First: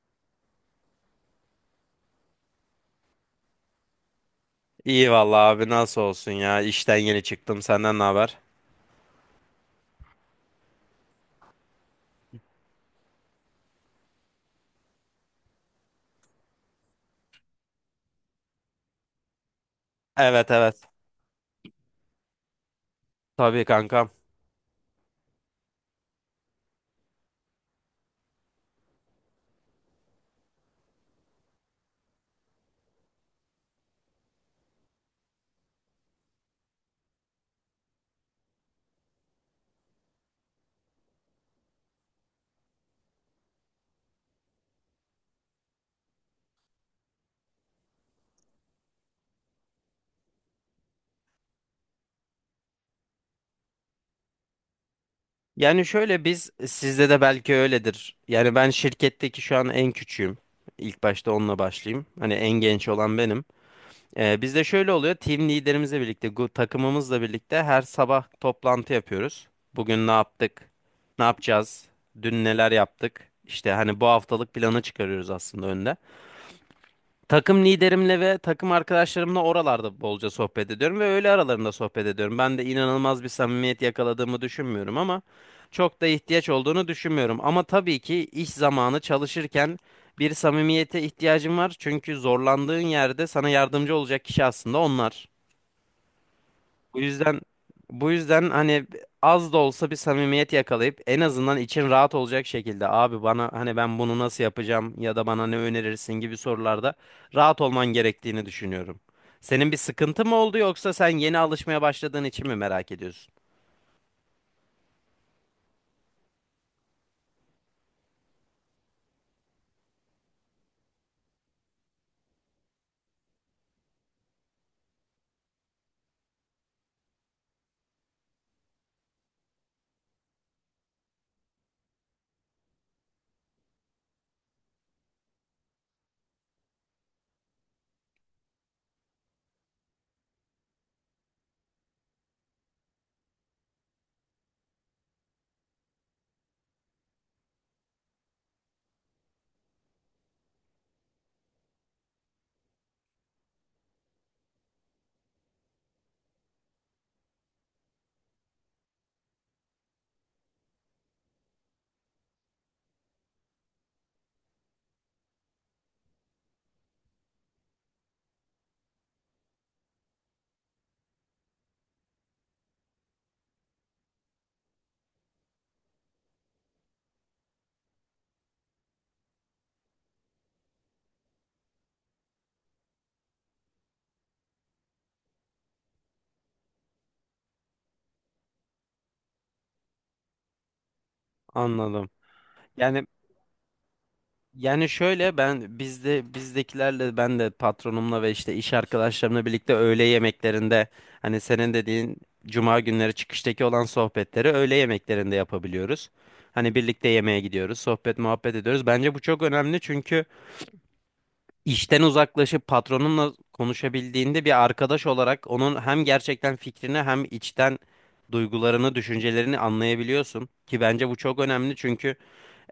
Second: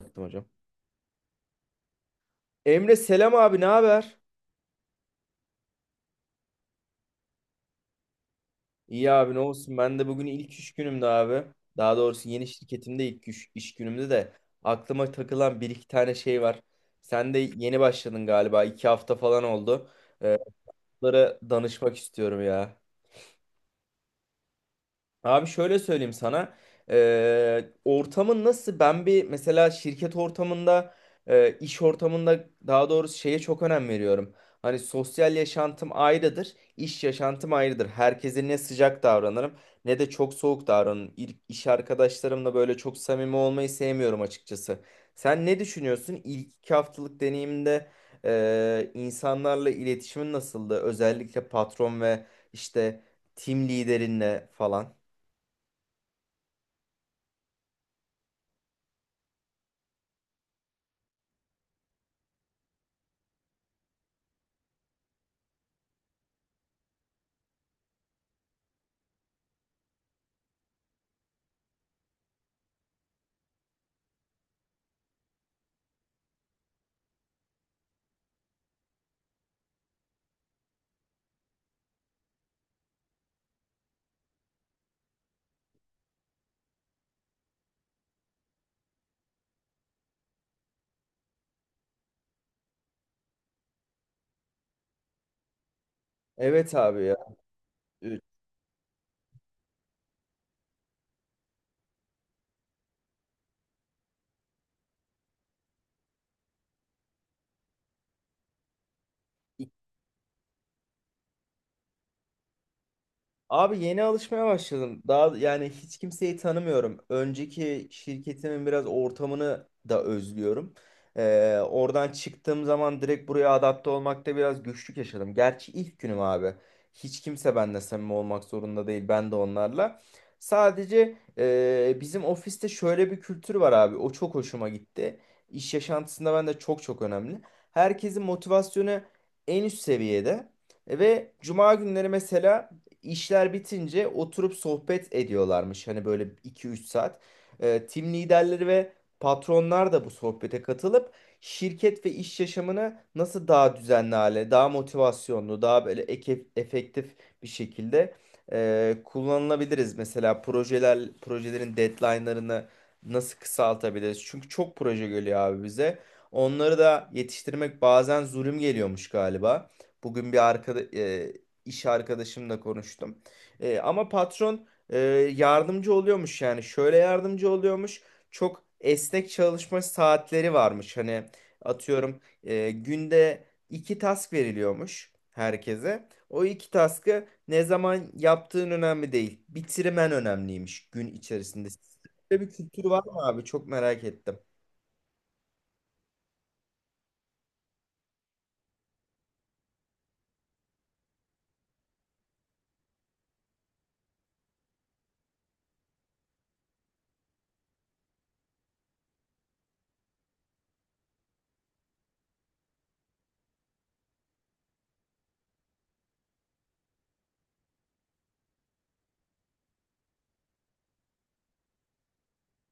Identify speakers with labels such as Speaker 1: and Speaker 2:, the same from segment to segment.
Speaker 1: Yaptım hocam. Emre, selam abi, ne haber?
Speaker 2: İyi vallahi abi nasıl olsun ya işten yeni çıktım senden ne haber?
Speaker 1: İyi abi, ne olsun, ben de bugün ilk iş günümde abi. Daha doğrusu yeni şirketimde ilk iş günümde de aklıma takılan bir iki tane şey var. Sen de yeni başladın galiba, iki hafta falan oldu. Ee,
Speaker 2: Evet evet,
Speaker 1: Bunlara danışmak istiyorum ya.
Speaker 2: tabii kankam.
Speaker 1: Abi şöyle söyleyeyim sana. Ortamın nasıl? Ben bir mesela şirket ortamında, iş ortamında daha doğrusu şeye çok önem veriyorum. Hani sosyal yaşantım ayrıdır, iş yaşantım ayrıdır. Herkese ne sıcak davranırım ne de çok soğuk davranırım. İş arkadaşlarımla böyle çok samimi olmayı sevmiyorum açıkçası. Sen ne düşünüyorsun? İlk iki haftalık deneyimde insanlarla iletişimin nasıldı? Özellikle patron ve işte... Team liderinle falan.
Speaker 2: Yani şöyle biz sizde de belki öyledir. Yani ben şirketteki şu an en küçüğüm. İlk başta onunla başlayayım. Hani en genç olan benim. Bizde şöyle oluyor team liderimizle birlikte takımımızla birlikte her sabah toplantı yapıyoruz. Bugün ne yaptık? Ne yapacağız? Dün neler yaptık? İşte hani bu haftalık planı çıkarıyoruz aslında önden. Takım liderimle ve takım arkadaşlarımla oralarda bolca sohbet ediyorum ve öğle aralarında sohbet ediyorum. Ben de inanılmaz bir samimiyet yakaladığımı düşünmüyorum ama çok da ihtiyaç olduğunu düşünmüyorum. Ama tabii ki iş zamanı çalışırken bir samimiyete ihtiyacın var. Çünkü zorlandığın yerde sana yardımcı olacak kişi aslında onlar.
Speaker 1: Evet
Speaker 2: Bu
Speaker 1: abi ya.
Speaker 2: yüzden bu
Speaker 1: 2
Speaker 2: yüzden hani az da olsa bir samimiyet yakalayıp en azından için rahat olacak şekilde abi bana hani ben bunu nasıl yapacağım ya da bana ne önerirsin gibi sorularda rahat olman gerektiğini düşünüyorum. Senin bir sıkıntı mı oldu yoksa sen yeni alışmaya başladığın için mi merak ediyorsun?
Speaker 1: Abi, yeni alışmaya başladım. Daha yani hiç kimseyi tanımıyorum. Önceki şirketimin biraz ortamını da özlüyorum. Oradan çıktığım zaman direkt buraya adapte olmakta biraz güçlük yaşadım. Gerçi ilk günüm abi. Hiç kimse benimle samimi olmak zorunda değil. Ben de onlarla. Sadece bizim ofiste şöyle bir kültür var abi. O çok hoşuma gitti. İş yaşantısında ben de çok çok önemli. Herkesin motivasyonu en üst seviyede. Ve cuma günleri mesela İşler bitince oturup sohbet ediyorlarmış. Hani böyle iki üç saat. Tim liderleri ve patronlar da bu sohbete katılıp şirket ve iş yaşamını nasıl daha düzenli hale, daha motivasyonlu, daha böyle efektif bir şekilde kullanılabiliriz. Mesela projeler, projelerin deadline'larını nasıl kısaltabiliriz? Çünkü çok proje geliyor abi bize. Onları da yetiştirmek bazen zulüm geliyormuş galiba. Bugün bir iş arkadaşımla konuştum. Ama patron yardımcı oluyormuş, yani şöyle yardımcı oluyormuş. Çok esnek çalışma saatleri varmış. Hani atıyorum günde iki task veriliyormuş herkese. O iki task'ı ne zaman yaptığın önemli değil. Bitirmen önemliymiş gün içerisinde.
Speaker 2: Anladım.
Speaker 1: Böyle bir kültür var
Speaker 2: Yani
Speaker 1: mı abi? Çok merak ettim.
Speaker 2: Yani şöyle ben bizdekilerle ben de patronumla ve işte iş arkadaşlarımla birlikte öğle yemeklerinde hani senin dediğin cuma günleri çıkıştaki olan sohbetleri öğle yemeklerinde yapabiliyoruz. Hani birlikte yemeğe gidiyoruz, sohbet muhabbet ediyoruz. Bence bu çok önemli çünkü işten uzaklaşıp patronunla konuşabildiğinde bir arkadaş olarak onun hem gerçekten fikrini hem içten duygularını, düşüncelerini anlayabiliyorsun ki bence bu çok önemli çünkü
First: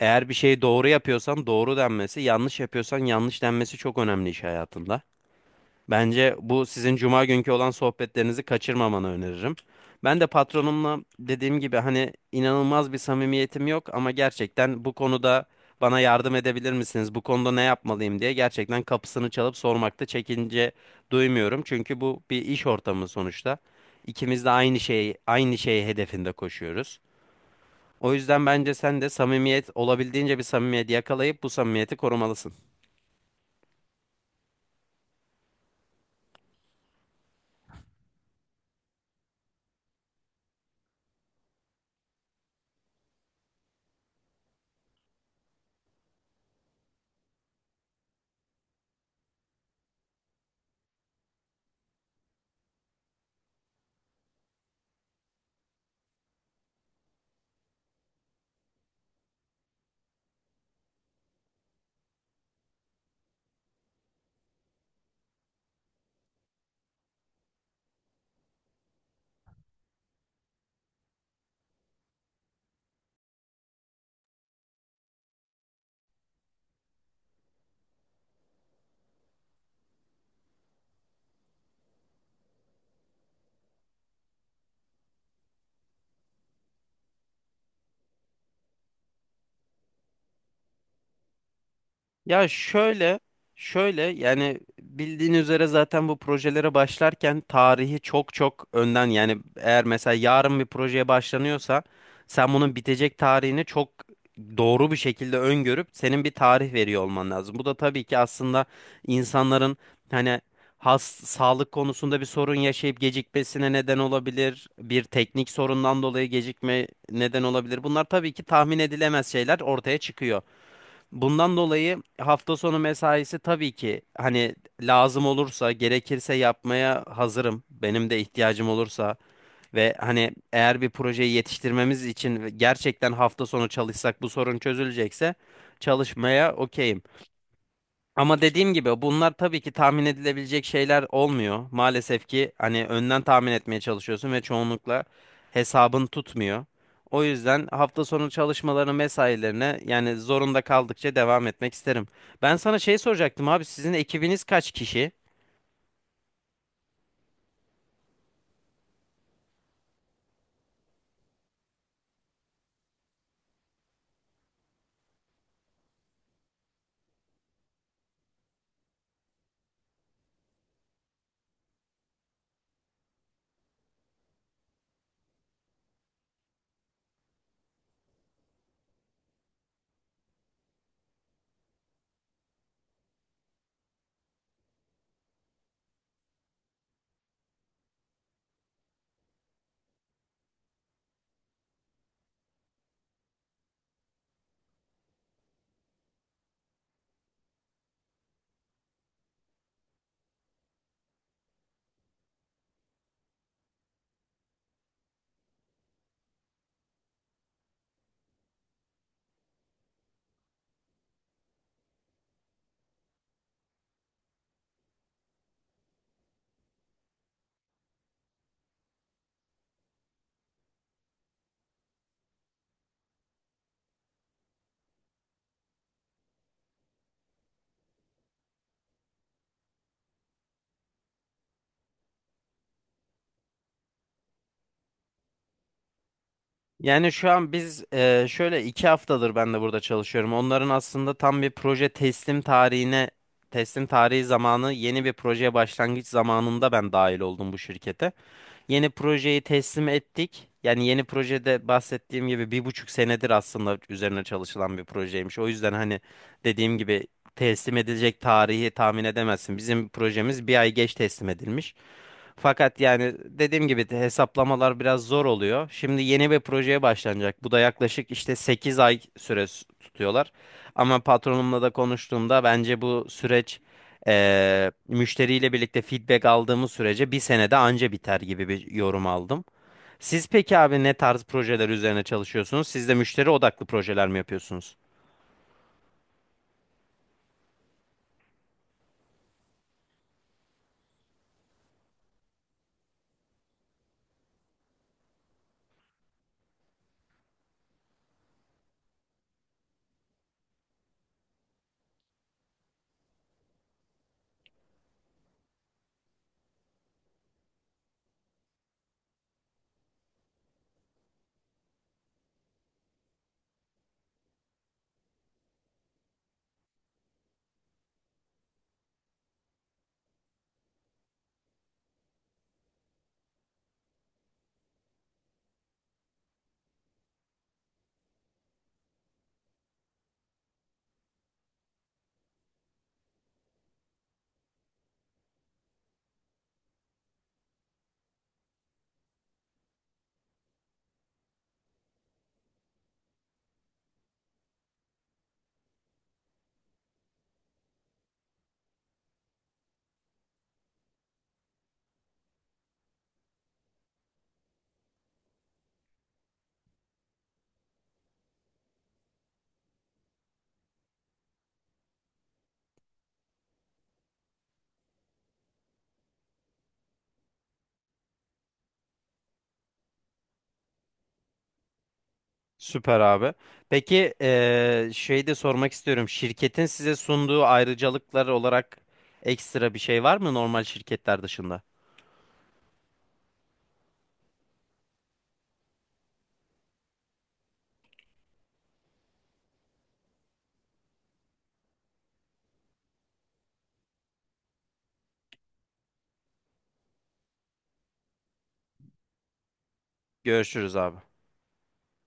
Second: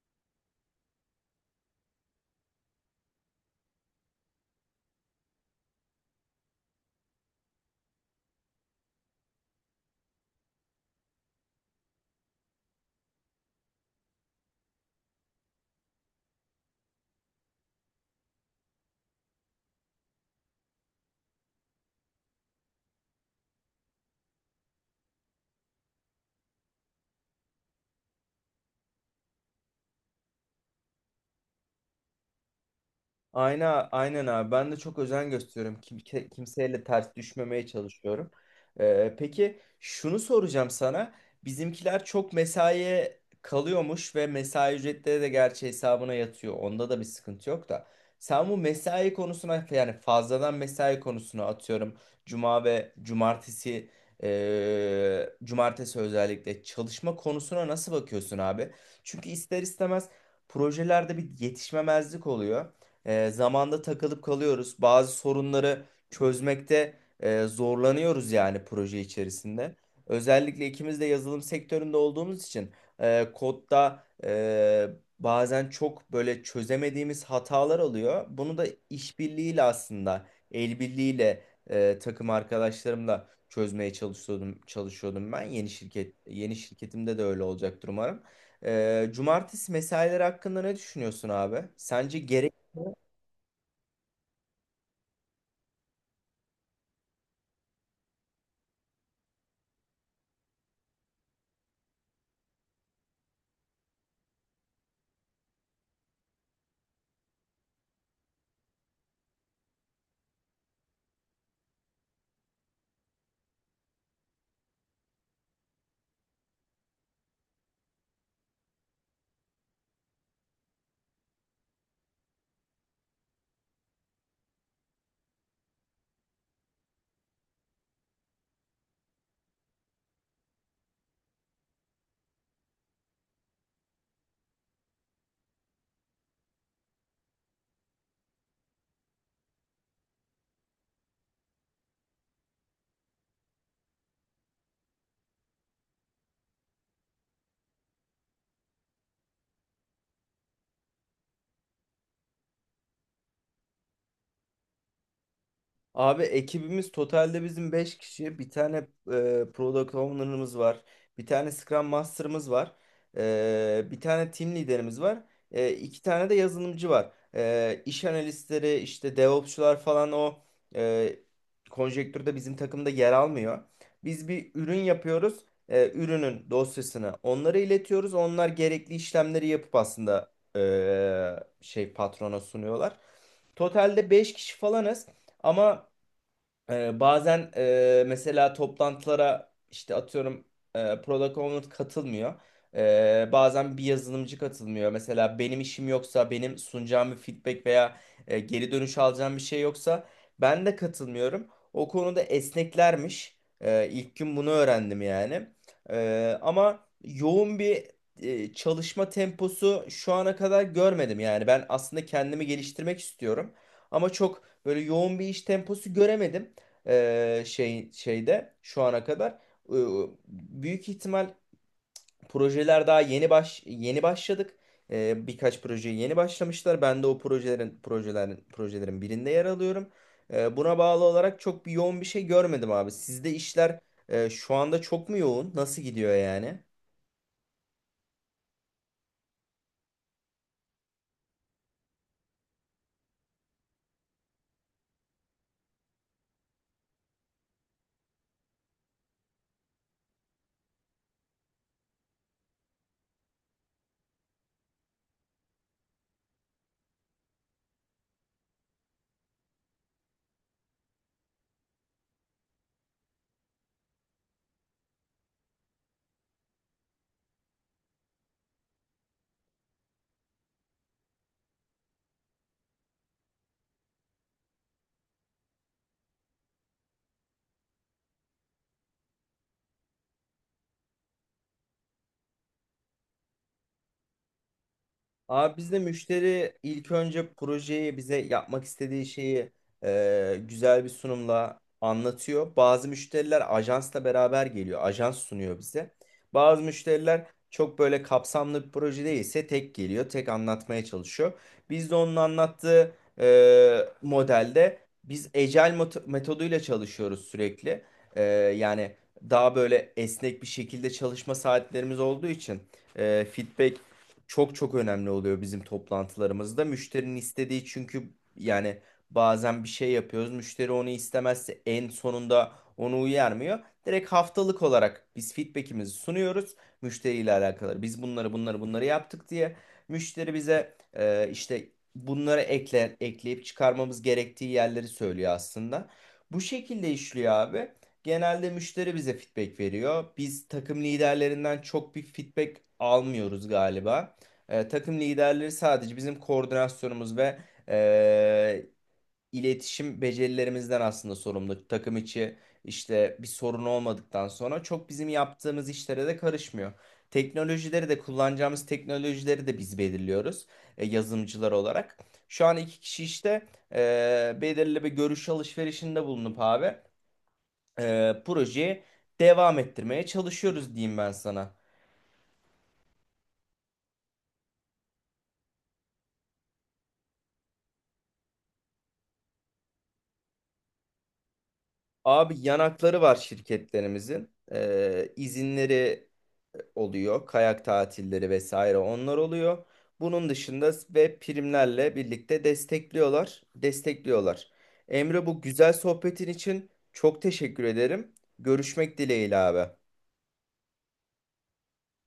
Speaker 2: eğer bir şeyi doğru yapıyorsan doğru denmesi, yanlış yapıyorsan yanlış denmesi çok önemli iş hayatında. Bence bu sizin cuma günkü olan sohbetlerinizi kaçırmamanı öneririm. Ben de patronumla dediğim gibi hani inanılmaz bir samimiyetim yok ama gerçekten bu konuda bana yardım edebilir misiniz? Bu konuda ne yapmalıyım diye gerçekten kapısını çalıp sormakta çekince duymuyorum. Çünkü bu bir iş ortamı sonuçta. İkimiz de aynı şeyi hedefinde koşuyoruz. O yüzden bence sen de samimiyet olabildiğince bir samimiyet yakalayıp bu samimiyeti korumalısın.
Speaker 1: Aynen, aynen abi. Ben de çok özen gösteriyorum. Kimseyle ters düşmemeye çalışıyorum. Peki şunu soracağım sana. Bizimkiler çok mesaiye kalıyormuş ve mesai ücretleri de gerçi hesabına yatıyor. Onda da bir sıkıntı yok da. Sen bu mesai konusuna, yani fazladan mesai konusuna, atıyorum. Cuma ve cumartesi özellikle çalışma konusuna nasıl bakıyorsun abi? Çünkü ister istemez projelerde bir yetişmemezlik oluyor, zamanda takılıp kalıyoruz. Bazı sorunları çözmekte zorlanıyoruz yani proje içerisinde. Özellikle ikimiz de yazılım sektöründe olduğumuz için kodda bazen çok böyle çözemediğimiz hatalar oluyor. Bunu da işbirliğiyle, aslında el birliğiyle, takım arkadaşlarımla çözmeye çalışıyordum ben. Yeni şirketimde de öyle olacaktır umarım. Cumartesi mesaileri hakkında ne düşünüyorsun abi? Sence
Speaker 2: Ya şöyle, yani bildiğin üzere zaten bu projelere başlarken tarihi çok çok önden yani eğer mesela yarın bir projeye başlanıyorsa sen bunun bitecek tarihini çok doğru bir şekilde öngörüp senin bir tarih veriyor olman lazım. Bu da tabii ki aslında insanların hani has sağlık konusunda bir sorun yaşayıp gecikmesine neden olabilir. Bir teknik sorundan dolayı gecikme neden olabilir. Bunlar tabii ki tahmin edilemez şeyler ortaya çıkıyor. Bundan dolayı hafta sonu mesaisi tabii ki hani lazım olursa, gerekirse yapmaya hazırım. Benim de ihtiyacım olursa ve hani eğer bir projeyi yetiştirmemiz için gerçekten hafta sonu çalışsak bu sorun çözülecekse çalışmaya okeyim. Ama dediğim gibi bunlar tabii ki tahmin edilebilecek şeyler olmuyor. Maalesef ki hani önden tahmin etmeye çalışıyorsun ve çoğunlukla hesabın tutmuyor. O yüzden hafta sonu çalışmalarını, mesailerine yani zorunda kaldıkça devam etmek isterim. Ben sana şey soracaktım abi, sizin ekibiniz kaç kişi?
Speaker 1: abi, ekibimiz totalde bizim 5 kişi. Bir tane product owner'ımız var. Bir tane Scrum Master'ımız var. Bir tane team liderimiz var. İki tane de yazılımcı var. İş analistleri, işte DevOps'çular falan o e, konjektürde bizim takımda yer almıyor. Biz bir ürün yapıyoruz. Ürünün dosyasını onlara iletiyoruz. Onlar gerekli işlemleri yapıp aslında şey, patrona sunuyorlar. Totalde 5 kişi falanız. Ama bazen mesela toplantılara işte atıyorum product owner katılmıyor. Bazen bir yazılımcı katılmıyor. Mesela benim işim yoksa, benim sunacağım bir feedback veya geri dönüş alacağım bir şey yoksa ben de katılmıyorum. O konuda esneklermiş. İlk gün bunu öğrendim yani. Ama yoğun bir çalışma temposu şu ana kadar görmedim yani. Ben aslında kendimi geliştirmek istiyorum. Ama çok böyle yoğun bir iş temposu göremedim şeyde şu ana kadar. E, Büyük ihtimal projeler daha yeni başladık. Birkaç projeye yeni başlamışlar. Ben de o projelerin birinde yer alıyorum. Buna bağlı olarak çok bir yoğun bir şey görmedim abi. Sizde işler şu anda çok mu yoğun? Nasıl gidiyor yani?
Speaker 2: Yani şu an biz şöyle 2 haftadır ben de burada çalışıyorum. Onların aslında tam bir proje teslim tarihi zamanı yeni bir projeye başlangıç zamanında ben dahil oldum bu şirkete. Yeni projeyi teslim ettik. Yani yeni projede bahsettiğim gibi 1,5 senedir aslında üzerine çalışılan bir projeymiş. O yüzden hani dediğim gibi teslim edilecek tarihi tahmin edemezsin. Bizim projemiz 1 ay geç teslim edilmiş. Fakat yani dediğim gibi de hesaplamalar biraz zor oluyor. Şimdi yeni bir projeye başlanacak. Bu da yaklaşık işte 8 ay süre tutuyorlar. Ama patronumla da konuştuğumda bence bu süreç müşteriyle birlikte feedback aldığımız sürece 1 senede anca biter gibi bir yorum aldım. Siz peki abi ne tarz projeler üzerine çalışıyorsunuz? Siz de müşteri odaklı projeler mi yapıyorsunuz?
Speaker 1: Abi, bizde müşteri ilk önce projeyi, bize yapmak istediği şeyi, güzel bir sunumla anlatıyor. Bazı müşteriler ajansla beraber geliyor. Ajans sunuyor bize. Bazı müşteriler çok böyle kapsamlı bir proje değilse tek geliyor, tek anlatmaya çalışıyor. Biz de onun anlattığı e, modelde, biz Agile metoduyla çalışıyoruz sürekli. E, yani daha böyle esnek bir şekilde çalışma saatlerimiz olduğu için feedback çok çok önemli oluyor bizim toplantılarımızda. Müşterinin istediği, çünkü yani bazen bir şey yapıyoruz, müşteri onu istemezse en sonunda onu uyarmıyor. Direkt haftalık olarak biz feedback'imizi sunuyoruz müşteriyle alakalı. Biz bunları yaptık diye müşteri bize işte bunları ekle, ekleyip çıkarmamız gerektiği yerleri söylüyor aslında. Bu şekilde işliyor abi. Genelde müşteri bize feedback veriyor. Biz takım liderlerinden çok bir feedback almıyoruz galiba. Takım liderleri sadece bizim koordinasyonumuz ve e, iletişim becerilerimizden aslında sorumlu. Takım içi işte bir sorun olmadıktan sonra çok bizim yaptığımız işlere de karışmıyor. Teknolojileri de, kullanacağımız teknolojileri de biz belirliyoruz yazılımcılar olarak. Şu an iki kişi işte belirli bir görüş alışverişinde bulunup abi projeyi devam ettirmeye çalışıyoruz diyeyim ben sana.
Speaker 2: Süper abi. Peki şey de sormak istiyorum. Şirketin size sunduğu ayrıcalıklar olarak ekstra bir şey var mı normal şirketler dışında?
Speaker 1: Abi yanakları var şirketlerimizin. İzinleri oluyor. Kayak tatilleri vesaire onlar oluyor. Bunun dışında ve primlerle birlikte destekliyorlar. Destekliyorlar. Emre, bu güzel sohbetin için çok teşekkür ederim. Görüşmek dileğiyle abi.
Speaker 2: Görüşürüz abi.